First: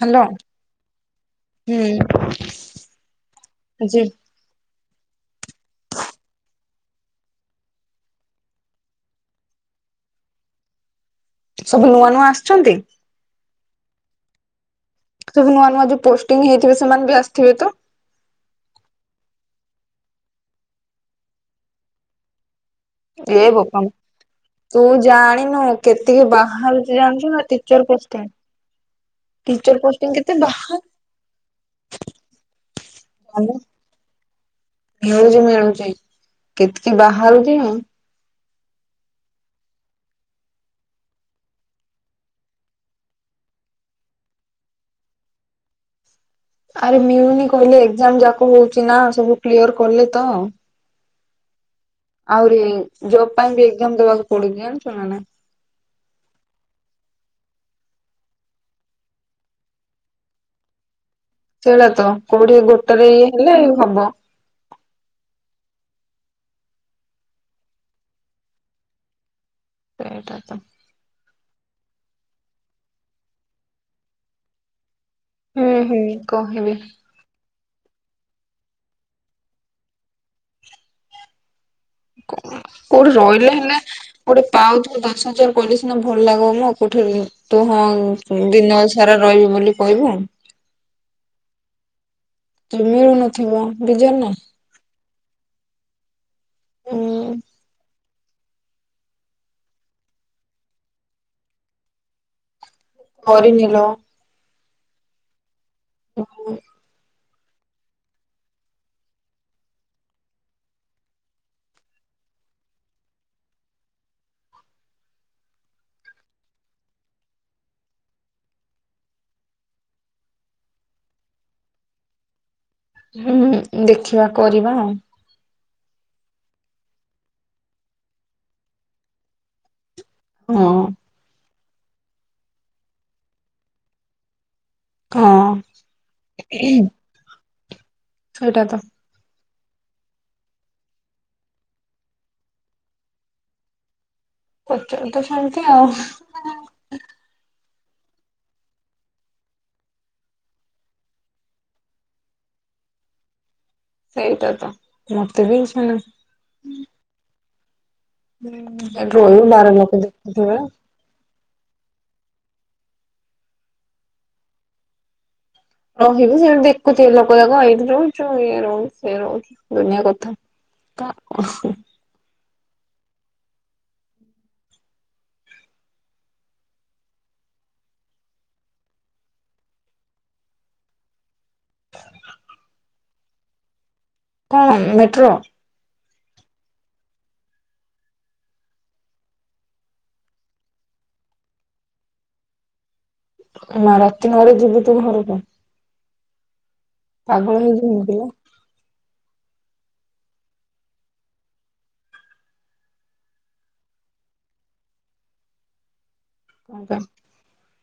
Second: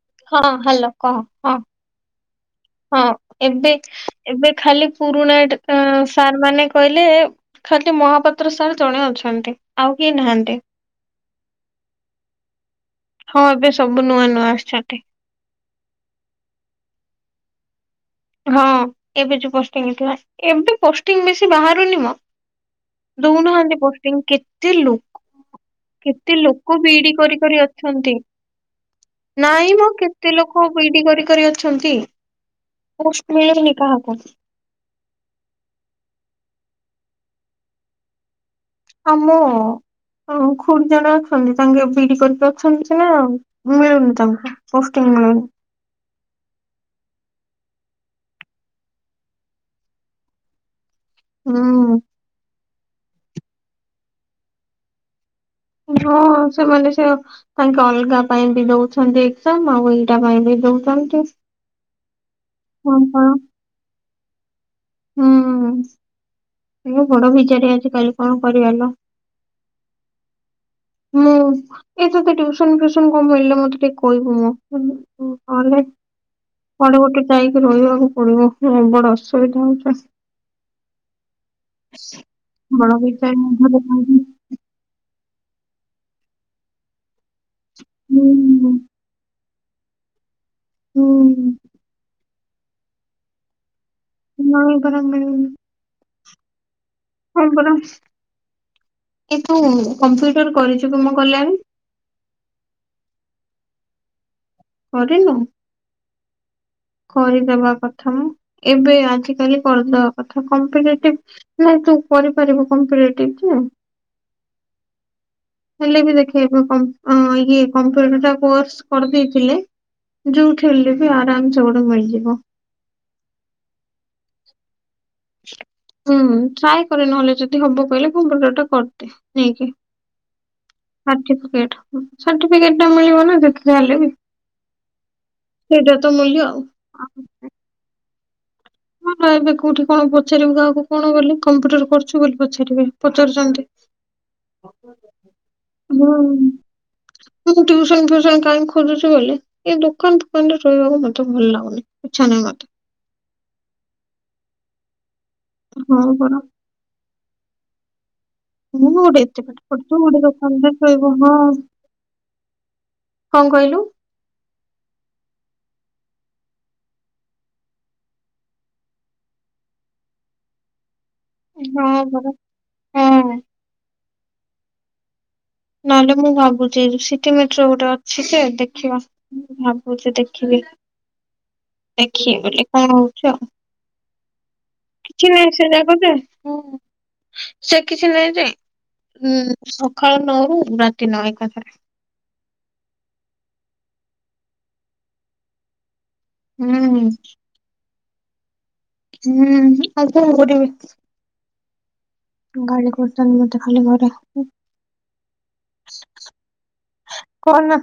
Hello ହଁ hello କହ ହଁ। ହୁଁ ହଁ ଏବେ ଜି ଏବେ ଖାଲି ପୁରୁଣା ସାର୍ ମାନେ କହିଲେ ଖାଲି ମହାପାତ୍ର ସାର୍ ଜଣେ ଅଛନ୍ତି ଆଉ କେହି ନାହାନ୍ତି। ସବୁ ନୂଆ ନୂଆ ଆସିଚନ୍ତି? ହଁ ଏବେ ସବୁ ନୂଆ ନୂଆ ଆସିଛନ୍ତି। ସବୁ ନୂଆ ନୂଆ ଯୋଉ ପୋଷ୍ଟିଂ ହେଇଥିବ ସେମାନେବି ଆସିଥିବେତ? ହଁ ଏବେ ଯ ପଷ୍ଟିଙ୍ଗ୍ ଥିବ ଆସି ଏବେ ପୋଷ୍ଟଙ୍ଗ ବେଶୀ ବାହାରୁନିମ। [inaudible] ଏବୋପା କେତେ ତୁ ଲୋକ ଜାଣିନୁ କେତିକି କେତେ ଲୋକ ବାହାରୁଚି ବିଇଡି କରି ଜାଣିଚୁନା ଟିଚର୍ ପୋଷ୍ଟିଙ୍ଗ [inaudible] ନାଇଁମୋ କେତେ ଲୋକ ବିଇଡି କରି କରି ଅଛନ୍ତି। ପୋଷ୍ଟ ମିଳୁନି କାହକୁ। ମିଳୁଚି ମିଳୁଚି କେତିକି ବାହାରୁଚି ଆଉ। ଆମ ଖୁଡ଼ି ଜଣେ ଅଛନ୍ତି ତାଙ୍କେ ବିଇଡ଼ି କରିପାରୁ ଅଛନ୍ତିକି ସିନା ମିଳୁନି ତାଙ୍କୁ ପୋଷ୍ଟଟିଂ ମିଳୁନି। ଆରେ ମିଳୁନି କହିଲେ ଏଗ୍ଜାମ୍ ଯାହାକୁ ହଉଚିନା ସବୁ କ୍ଲିୟର କଲେତ। ହୁଁ। ଆହୁରି ଜବ୍ ପାଇଁବି ଏକ୍ଜାମ୍ ଦବାକୁ ପଡୁଚି ଯାଣିଚୁନା ନାଇଁ। ହଁ ସେମାନେ ସେ ତାଙ୍କେ ଅଲଗା ପାଇଁବି ଦଉଛନ୍ତି ଏଗ୍ଜାମ୍ ଆଉ ଏଇଟା ପାଇଁବି ଦଉଚନ୍ତି। ସେଇଟାତ କୋଉଠି ଗୋଟେରେ ଇଏ ହେଲେ ହବ। ହୁଁ ଏବଡ଼ ବିଚାର ଆଜିକାଲି କଣ କରିବାଲ? ସେଇଟାତ। ମୁଁ ଏ ତେ ଟିଉସନ୍ ଫିଉସନ୍ କଁ ମିିଳିଲେ ମତେ ଟିକେ କହିବୁ ମୁଁ କଲେ ହୁଁ ନହେଲେ ହୁଁ କହିବି କଣ ଗୋଟେ ଯାଇକି ରହିବାକୁ ପଡ଼ିବ ବଡ଼ ଅସୁବିଧା ହଉଚି। [unintelligible] ପାଉଥିଲୁ ଦଶ ହଜାର କରି ସିନା ଭଲ ଲାଗିବ ମୁଁ କୋଠି ତୁ ହଁ ହୁଁ ଦିନ ସାରା ରହିବି ବୋଲି କହିବୁ ହୁଁ। ମିଳୁନଥିବ ବିଜାରନା ନାଁଇ ପରା ମିଳୁନି। ଉଁ ହଁ ପରା କିନ୍ତୁ କମ୍ପ୍ୟୁଟର କରିଚୁ ତମୋ କଲ୍ୟାଣୀ? କରିନିଲ। କରିନୁ? କରିଦବା କଥାମୋ ଏବେ ଆଜିକାଲି କରିଦବା କଥା କମ୍ପିଟିଭ୍ ନାଇଁ ତୁ କରିପାରିବୁ କମ୍ପ୍ଲିଟିଟି? ହେଲେବି ଦେଖେଇବ କମ୍ପ ଉ ଇଏ କମ୍ପ୍ୟୁଟର କୋର୍ସ କରିଦେଇଥିଲେ ଯୋଉଠି ହେଲେବି ଆରାମସେ ଗୋଟେ ମିଳିଯିବ। ହୁଁ ଦେଖିବା କରିବା ଆଉ। ହୁଁ ଟ୍ରାଏ କରେ ନହେଲେ ଯଦି ହବ କହିଲେ କମ୍ପ୍ୟୁଟରଟା କରିଦେ। ନାଇଁ କିି। ହଁ। ସାର୍ଟିଫିକେଟ ସାର୍ଟିଫିକେଟ ଟା ମିଳିବ ନା ଯେତେ ଯାହା ହେଲେ ବି। ହଁ ହଁ ସେଟା ତ ମୂଲ୍ୟ ଆଉ। ସେଇଟା ତ। ହଁ ର ଏବେ କୋଉଠି କଣ ପଚାରିବୁ କାହାକୁ କଣ ବୋଲି କମ୍ପ୍ୟୁଟର କରୁଛୁ ବୋଲି ପଚାରିବେ ପଚାରୁଛନ୍ତି। ପଚାରୁଚ ତ ସେମିତି ଆଉ। ମୁଁ ମୁଁ ଟ୍ୟୁସନ ଫ୍ୟୁସନ କାଇଁ ଖୋଜୁଛି ବୋଲି। ଏ ଦୋକାନ ଦୁକାନରେ ରହିବାକୁ ମତେ ଭଲ ଲାଗୁନି ଇଚ୍ଛା ନାହିଁ ମତେ। ସେଇଟା ତ ମତେ ବି ଇଚ୍ଛା ନା ହଁ ପରା ତୁ ଗୋଟେ ରହିବୁ ଏତେ ପାଠ ବାର ଲୋକ ପଢିଥିବୁ ଗୋଟେ ଦେଖୁଥିବେ ଦୋକାନରେ କଣ କହିଲୁ? ରହିବୁ ସେମିତି ଦେଖୁଥିବେ ଲୋକ ଯାକ ଏଇଠି ରହୁଛୁ। ଇଏ ରହୁଛୁ ସେ ରହୁଛିୁ ଦୁନିଆ କଥା। ତା ହଁ ପରା। ହଁ ନହେଲେ ମୁଁ ଭାବୁଛି ସିଟି ମେଟ୍ରୋ ଗୋଟେ ଅଛି ଯେ ଦେଖିବା। ଭାବୁଛି ଦେଖିବି ଦେଖିବି ବୋଲି କଣ ହଉଛି ଆଉ। କଣ ଉଁ ଦେ କିଛି ନାଇଁ ସେରାକ ଯେ। ସେ କିଛି ନାହିଁ ଯେ ଉ ସକାଳ ନଅରୁ ରାତି ନଅ ଏକା ଥରେ। ଏ ମା ରାତି ନଅରେ ଯିବୁ ତୋ ଘରକୁ। ହୁଁ। ହଁ ଯିବୁ କିଲୋ। ହୁଁ ଆଉ କଣ କରିବି? ଗାଡି କରିଛନ୍ତି ଗୋଟେ ଖାଲି ଘରେ। [inaudible] ଆଜ୍ଞା। କଣ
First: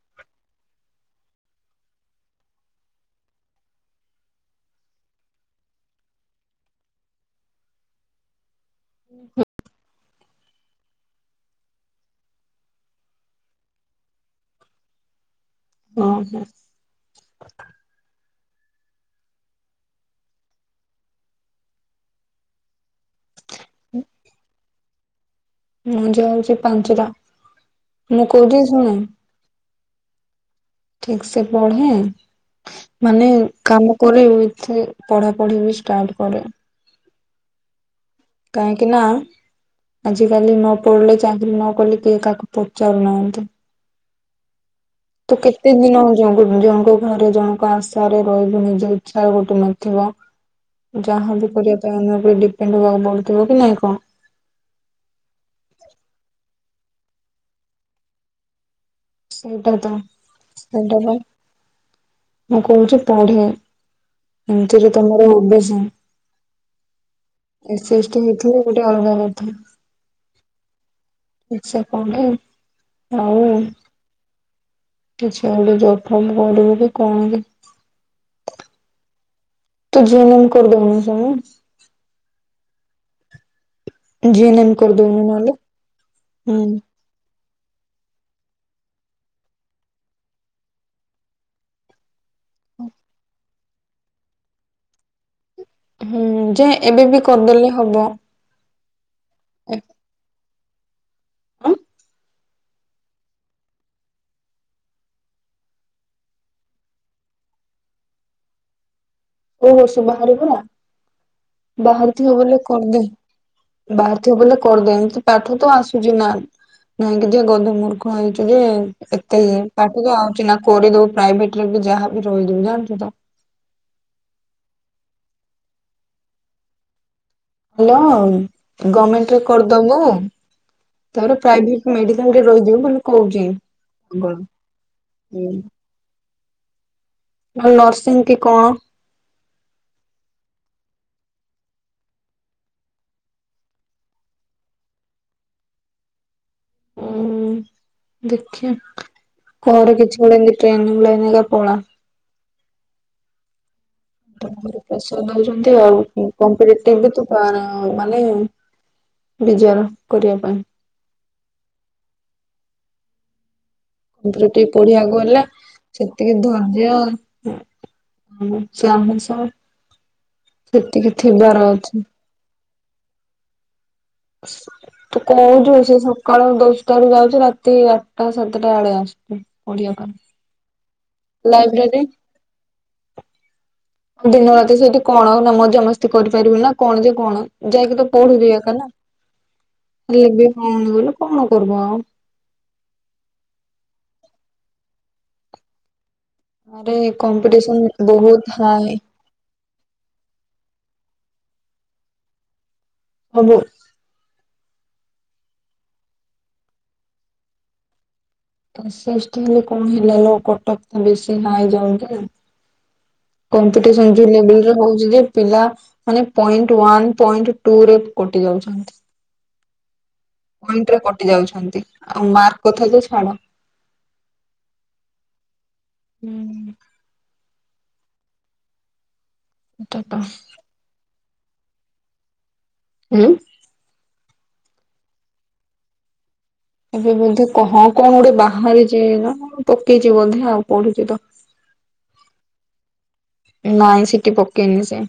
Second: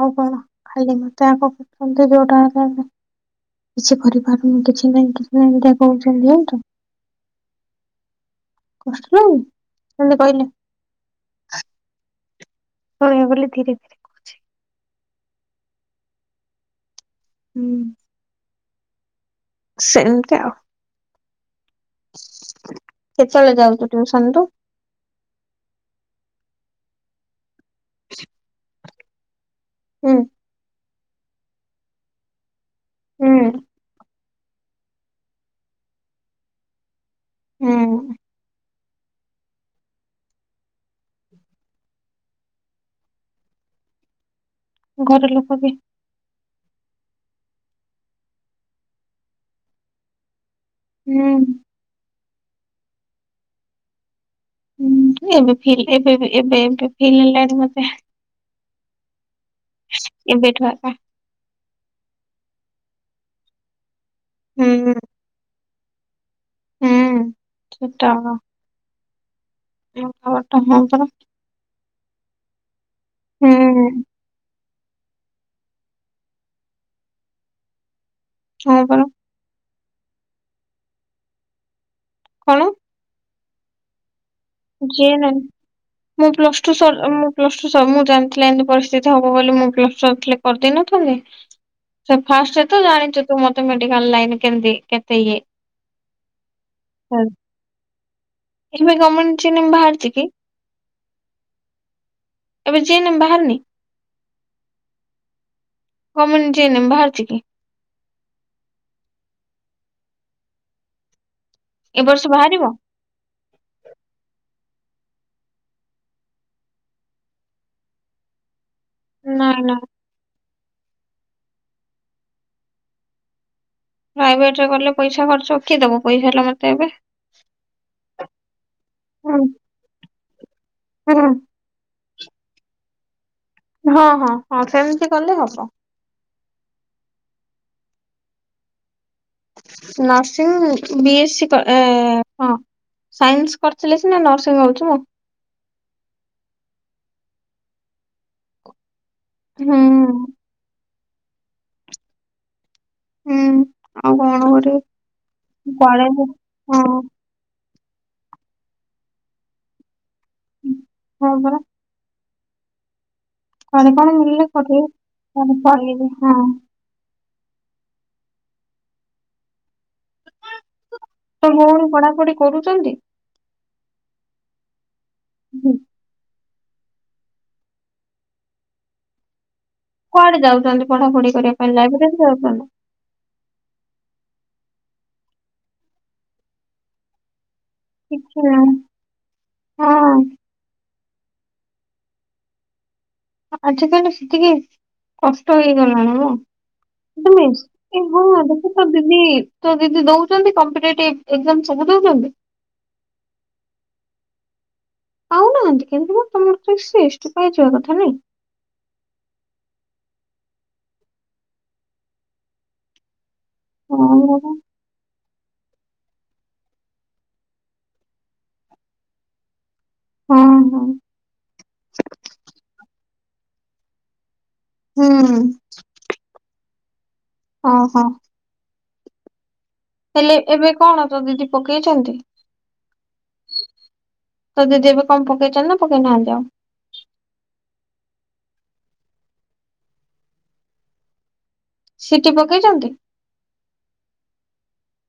ଆଉ କଣ ଖାଲି ମତେ ଆଗ କୁହନ୍ତୁ ଯୋଉଟା ହେଲେ କିଛି କରିପାରୁନୁ କିଛି ନାହିଁ କିଛି ନାଇଁ। ଏମିତିଆ କହୁଛନ୍ତି ଜାଣିଛ। [inaudible] କଷ୍ଟ ରହିବୁ ସେତି କହିଲେ। ପଳେଇବେ ବୋଲି ଧୀରେ ଧୀରେ। କହୁଛି। ଓହୋ। ହୁଁ। ସେମିତି ଆଉ। କେତେବେଳେ ଯାଉଛୁ ଟ୍ୟୁସନ ରୁ। ମୁଁ ଯାଉଛି ପାଞ୍ଚଟା। ମୁଁ କହୁଛିି ଶୁଣୁ। ହୁଁ। ଠିକ୍ ସେ ପଢେ ମାନେ ହୁଁ କାମ କରେ। ଉଇଥି ପଢାପଢି ବି ଷ୍ଟାର୍ଟ କରେ। ହୁଁ। କାହିଁକି ନା ଆଜିକାଲି ନ ପଢିଲେ ଚାକିରି ନ କଲେ କିଏ କାହାକୁ ପଚାରୁନାହାନ୍ତି। ଘର ତୁ ଲୋକ ବି କେତେ ଦିନ ହଉ ଜଣଙ୍କ ଘରେ ଜଣଙ୍କ ଆଶାରେ ରହିବୁ। ନିଜ ଇଚ୍ଛାରେ ଗୋଟେ ନଥିବ। ହୁଁ ଯାହା ବି କରିବା ପାଇଁ ଅନ୍ୟ ଉପରେ ଡିପେଣ୍ଡ ହବାକୁ ପଡୁଥିବ କି ନାଇଁ କଣ? ହୁଁ ଏବେ ଫିଲ୍ ଏବେ ଏବେ ଏବେ ଫିଲ୍ ହେଲାଣି ମତେ। ସେଇଟା ତ ଏବେଠୁ ଏକା ସେଇଟା ପାଇଁ। ମୁଁ କହୁଛି ପଢ଼େ ଏମିତିରେ ହୁଁ। ତମର ଓ ବି ସି, ହୁଁ ଏ ସି ଏସ୍ଟି ହେଇଥିଲେ। ଗୋଟେ ଅଲଗା [inaudible] [inaudible] ହନ୍ତା। ଠିକସେ ପଢେ ଆଉ। ହୁଁ କିଛି ଗୋଟେ ଜବ ଫବ କରିବୁ କଣ କି ହଁ ପରା। ତୁ ଯଏନିଙ୍ଗୀ କରିଦବୁନି ମୋସାଙ୍ଗେ। କଣ? ଜି ନ ଯିଏ ନାଇଁ ମୁଁ ପ୍ଲସ ଟୁ ସ ମୁଁ ପ୍ଲସ ଟୁ ସବ ମୁଁ ଜାଣିି ଏମିତି ପରିସ୍ଥିତି ହବ ବୋଲି ମୁଁ ପ୍ଲସ ଟୁ ସରିଥିଲେ କରିଦେଇ ନଥାନ୍ତି। ସେ ଫାଷ୍ଟେ ତ ଜାଣିଚୁ ତୁ ମତେ ମେଡିକାଲ୍ ଲାଇନି କେମିତି କେତେ ଇଏ। ହୁଁ ଯେ ଏବେ ବି କରିଦେଲେ ହବ। ଏବେ ଗମେଣ୍ଟ୍ ଚିନିମ୍ ବାହାରିଚ଼ି କି? ଉଁ। ଏବେ ଜିଏନେମ୍ ବାହାରନି ଗମେଣ୍ଟ ଜଏନେମ୍ ବାହାରିଚି କି? ଓହୋ ସୁ ବାହାରିବନା ଏ ବର୍ଷ ବାହାରୁଥିଲେ ବୋଲେ ବାହାରିବ କରିଦେ। ବାହାରଥିବ ବୋଲେ କରିଦଉନୁ ତୋତେ ପାଠ ତ ଆସୁଚି ନା। ନାଇଁକି ଯେ ଗଧ ମୂର୍ଖ ହେଇଚୁ ଯେ ଏତେ ଇ ନାଇଁ ନାଇଁ ପାଠତ ଆଉ ଚିନା କରିଦବୁ ପ୍ରାଇଭେଟ୍ ରେ ବି ଯାହାବ ବି ରହିଯିବୁ ଜାଣିଚୁ ତ। ପ୍ରାଇଭେଟ୍ ରେ କଲେ ପଇସା ଖର୍ଚ୍ଚ କିଏ ଦବ ପଇସା ହେଲା ମତେ ଏବେ। ହେଲା ଆଉ ଗଭର୍ଣମେଣ୍ଟ ହୁଁ ରେ କରିଦବୁ ହୁଁ ତାପରେ ପ୍ରାଇଭେ ମେଡିକାଲ୍ ରେ ରହିଯିବୁ ବୋଲେ କହୁଚ଼ି। ହଁ ହଁ ହଁ ସେମିତି କଲେ ହବ। ନହେଲେ ନର୍ସିଂ କି କଣ। ନର୍ସିଂ ବିଏସି କ ଏ ହଁ। ସାଇନ୍ସି କରିଥିଲେ ସିନା ନର୍ସିଂ ହଉଥିବ। ଉୁଁ ଦେଖିଆ ହୁଁ କୁଆଡୁ କିଛି। ନଏଲେ ଏମିତି ଟ୍ରେନିଙ୍ଗ୍ ଲାଇନ୍ ହେଇକା ପଳା। ହୁଁ। ଆଉ କଣ ତତେ ତ କରିବି ପ୍ରେସର୍ ଦଉଛନ୍ତି ଆଉ କୁଆଡେ ବି କମ୍ପିଟେଟିଭ୍ ହଁ ବି ତୁ। ପାଁରଉ ମାନେ ବିଜୟାର କରିଆ ପାଇଁ। ହଁ ପରା। ଘରେ କଣ ମିଳିଲେ କମ୍ପିଟେଟିଭ୍ କରିବି ପଢିଆକୁ ହେଲେ କୁଆଡେ ପଳେଇବି ସେତିକି ହଁ ଧର୍ଯ୍ୟ ଉୁଁ ଚାହୁଁ ଚାହୁଁ ସେତିକି ଥିବାର ଅଛି। କୋଉଠି କରୁଚ଼ନ୍ତି? ତୁ କହୁଚୁ ସେ ସକାଳୁ ଦଶ୍ ଟା ରୁ ଯାଉଚ଼ି ରାତି ଆଠଟା ସାତଟା ବେଳେ ଆସୁଚ଼ି ପଢିଆ ପାଇଁ। କୁଆଡ଼େ ଯାଉଛନ୍ତି ପଢାପଢି କରିବା ପାଇଁ ଲାଇବ୍ରେରୀ। ଯାଉଛନ୍ତି ଦିନ ରାତି ସେଇଠି କଣ ନା ମଜା ମସ୍ତି କରିପାରିବୁ ନା କଣ ଯେ କଣ। ଯାଇକି ତ କିଛି ପଢୁଚି ନାହିଁ ଏକା ନା ହଁ ହେଲେ ବି ହଁ ନ ବୋଇଲ କଣ କରିବ ଆଉ। ଆଜିକାଲି ସେତିକି କଷ୍ଟ ହେଇଗଲାଣି ମୋ। ଆରେ [unintelligible] ଇ କମ୍ପିଟିସନ ବହୁତ ନୁହଁ ଦେଖୁଚ ହାଏ ଦିଦି ତ ଦିଦି ଦଉଚନ୍ତି କମ୍ପିଟେଟିଭ୍ ଏକ୍ଜାମ୍ ସବୁ ଦଉଚନ୍ତି? ହବ ପାଉନାହାନ୍ତି କିନ୍ତୁ ତମରତ ସେଏସ୍‌ଟି ପାଇ ଯିବା କଥା ନାଇଁ। ତସ୍ଏସଟି ହେଲେ କଣ ହେଲାଲୋ କଟକତ ବେଶୀ ନାଇଁ ଯାଉଚି। ହଁ କମ୍ପିଟେସନ୍ ଯୋଉ ଲେବୁଲ୍ ରେ ହଉଚିଯେ ପିଲା ମାନେ ପଏଣ୍ଟ ୱାନ୍ ପଏଣ୍ଟ ଟୁରେ କଟି ଯାଉଛନ୍ତି। ହଁ। ହଁ ପଣ୍ଟରେ କଟି ଯାଉଛନ୍ତି ଆଉ ମାର୍କ କଥାତ ଛାଡ଼। ହୁଁ। ହୁଁ। ଅଁ ହଁ। ତ ତ ହେଲେ ଏବେ କଣ ତୋ ଦିଦି ପକେଇଚନ୍ତି? ଉୁଁ। ତୋ ଦିଦି ଏବେ କଁ ପକେଇଚନ୍ତିନା ପକେଇ ନହାନ୍ତି ଆଉ? ଏବେ ବୋଧେ କ ହଁ କଣ ଗୋଟେ ବାହାରିଚିନା ପକେଇଚି ବୋଧେ ଆଉ ପଢୁଚିତ ସିଟି ପକେଇଚନ୍ତି? ନାଇଁ ସିଟି ପକେଇନି ସେ।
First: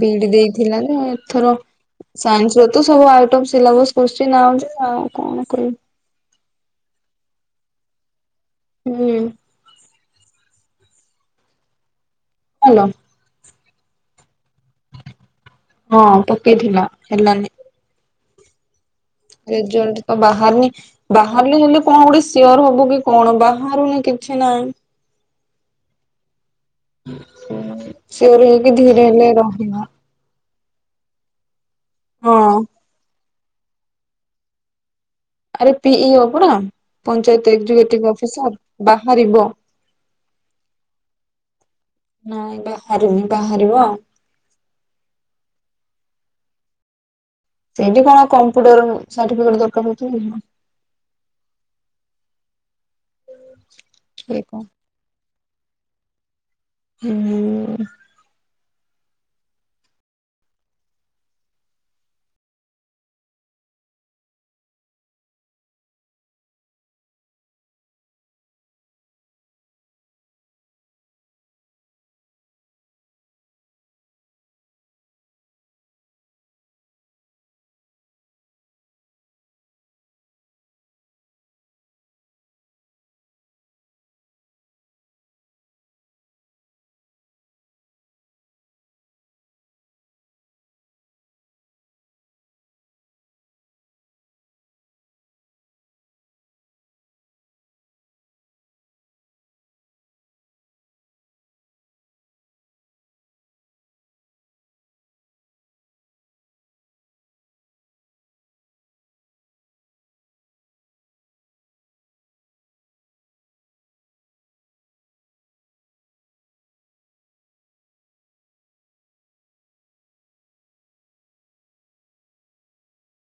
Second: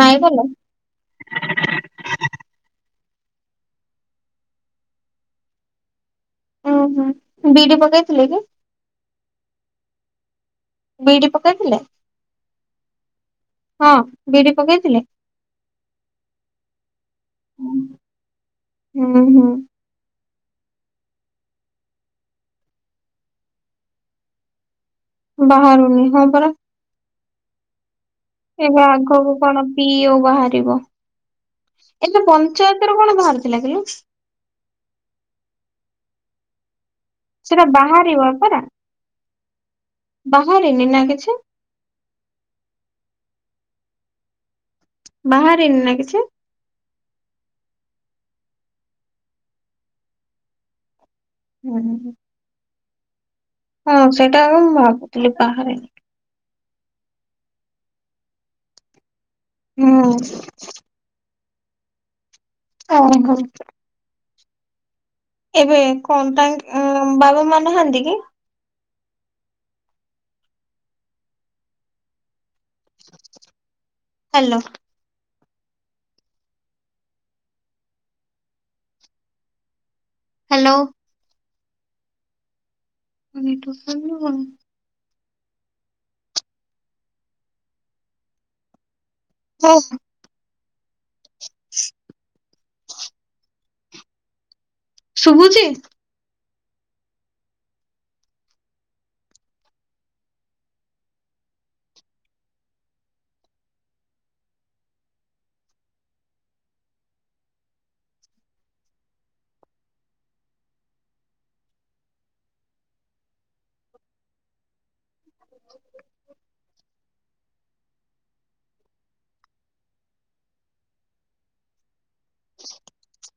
ନାଇଁ ବିଡ଼ି ଭଲ ଦେଇଥିଲାଯେ ଏଥର ସାଇନ୍ସରତ ସବୁ ଆଇଟମ ସିଲାବସ୍ କୋସ୍ଚିନ୍ ଆଣୁଚି ଆଉ କଣ କହିବି ଉଁ ହୁଁ ବିଡ଼ି ପକେଇଥିଲେକି? ହୁଁ। ବିଡ଼ି ପକେଇଥିଲେ? ହାଲୋ। ହଁ ବିଡ଼ି ପକେଇଥିଲେ? ହଁ ପକେଇଥିଲା ହେଲାନି। ହୁଁ ହୁଁ ରେଜଲ୍ଟତ ବାହାରିନି ବାହାରିଲେ ହେଲେ କଣ ଗୋଟେ ସିୟର ହବୁକି କଣ ବାହାରୁନି କିଛି ନାଇଁ। ବାହାରୁନି ହଁ ଟରା। ହୁଁ ସିଓର ହେଇକି ଧୀରେ ହେଲେ ରହିବ। ଟିଓ ବାହାରିବ ଏବେ ହଁ ପଞ୍ଚାୟତରୁ କଣ ବାହାରିଥିଲା କିିଲ? ଆରେ ପି ଇ ଓ ପରା ପଞ୍ଚାୟତ ସେଟା ଏଗ୍ଜଗେଟ୍ ବାହାରିବ ଅଫିସରହାର ବାହାରିବ। ବାହାରିନିନା କିଛି? ନାଇଁ ବାହାରିନି ବାହାରିବ। ବାହାରନିନା କିଛି? ସେଇଠି କଣ କମ୍ପୁଟର ସାର୍ଟିଫିକେଟ ଦରକାର ହଉଚି ହୁଁ ହୁଁ ହୁଁ। ହୁଁ। ହଁ ସେଇଟା ଆଗେ ମୁଁ ଭାବୁଥିଲି ବାହାରେ। ହୁଁ। ହୁଁ। [unintelligible] ଏବେ କମ୍ ଟାଇମ୍ ବାବା ମା ନାହାନ୍ତିକି? ହାଲୋ। ହାଲୋ। ମାନେଠୁ ଖାଲୁ ଅଁ ହ ହଁ। [unintelligible] ଶୁଭୁଚି? [inaudible] [unintelligible]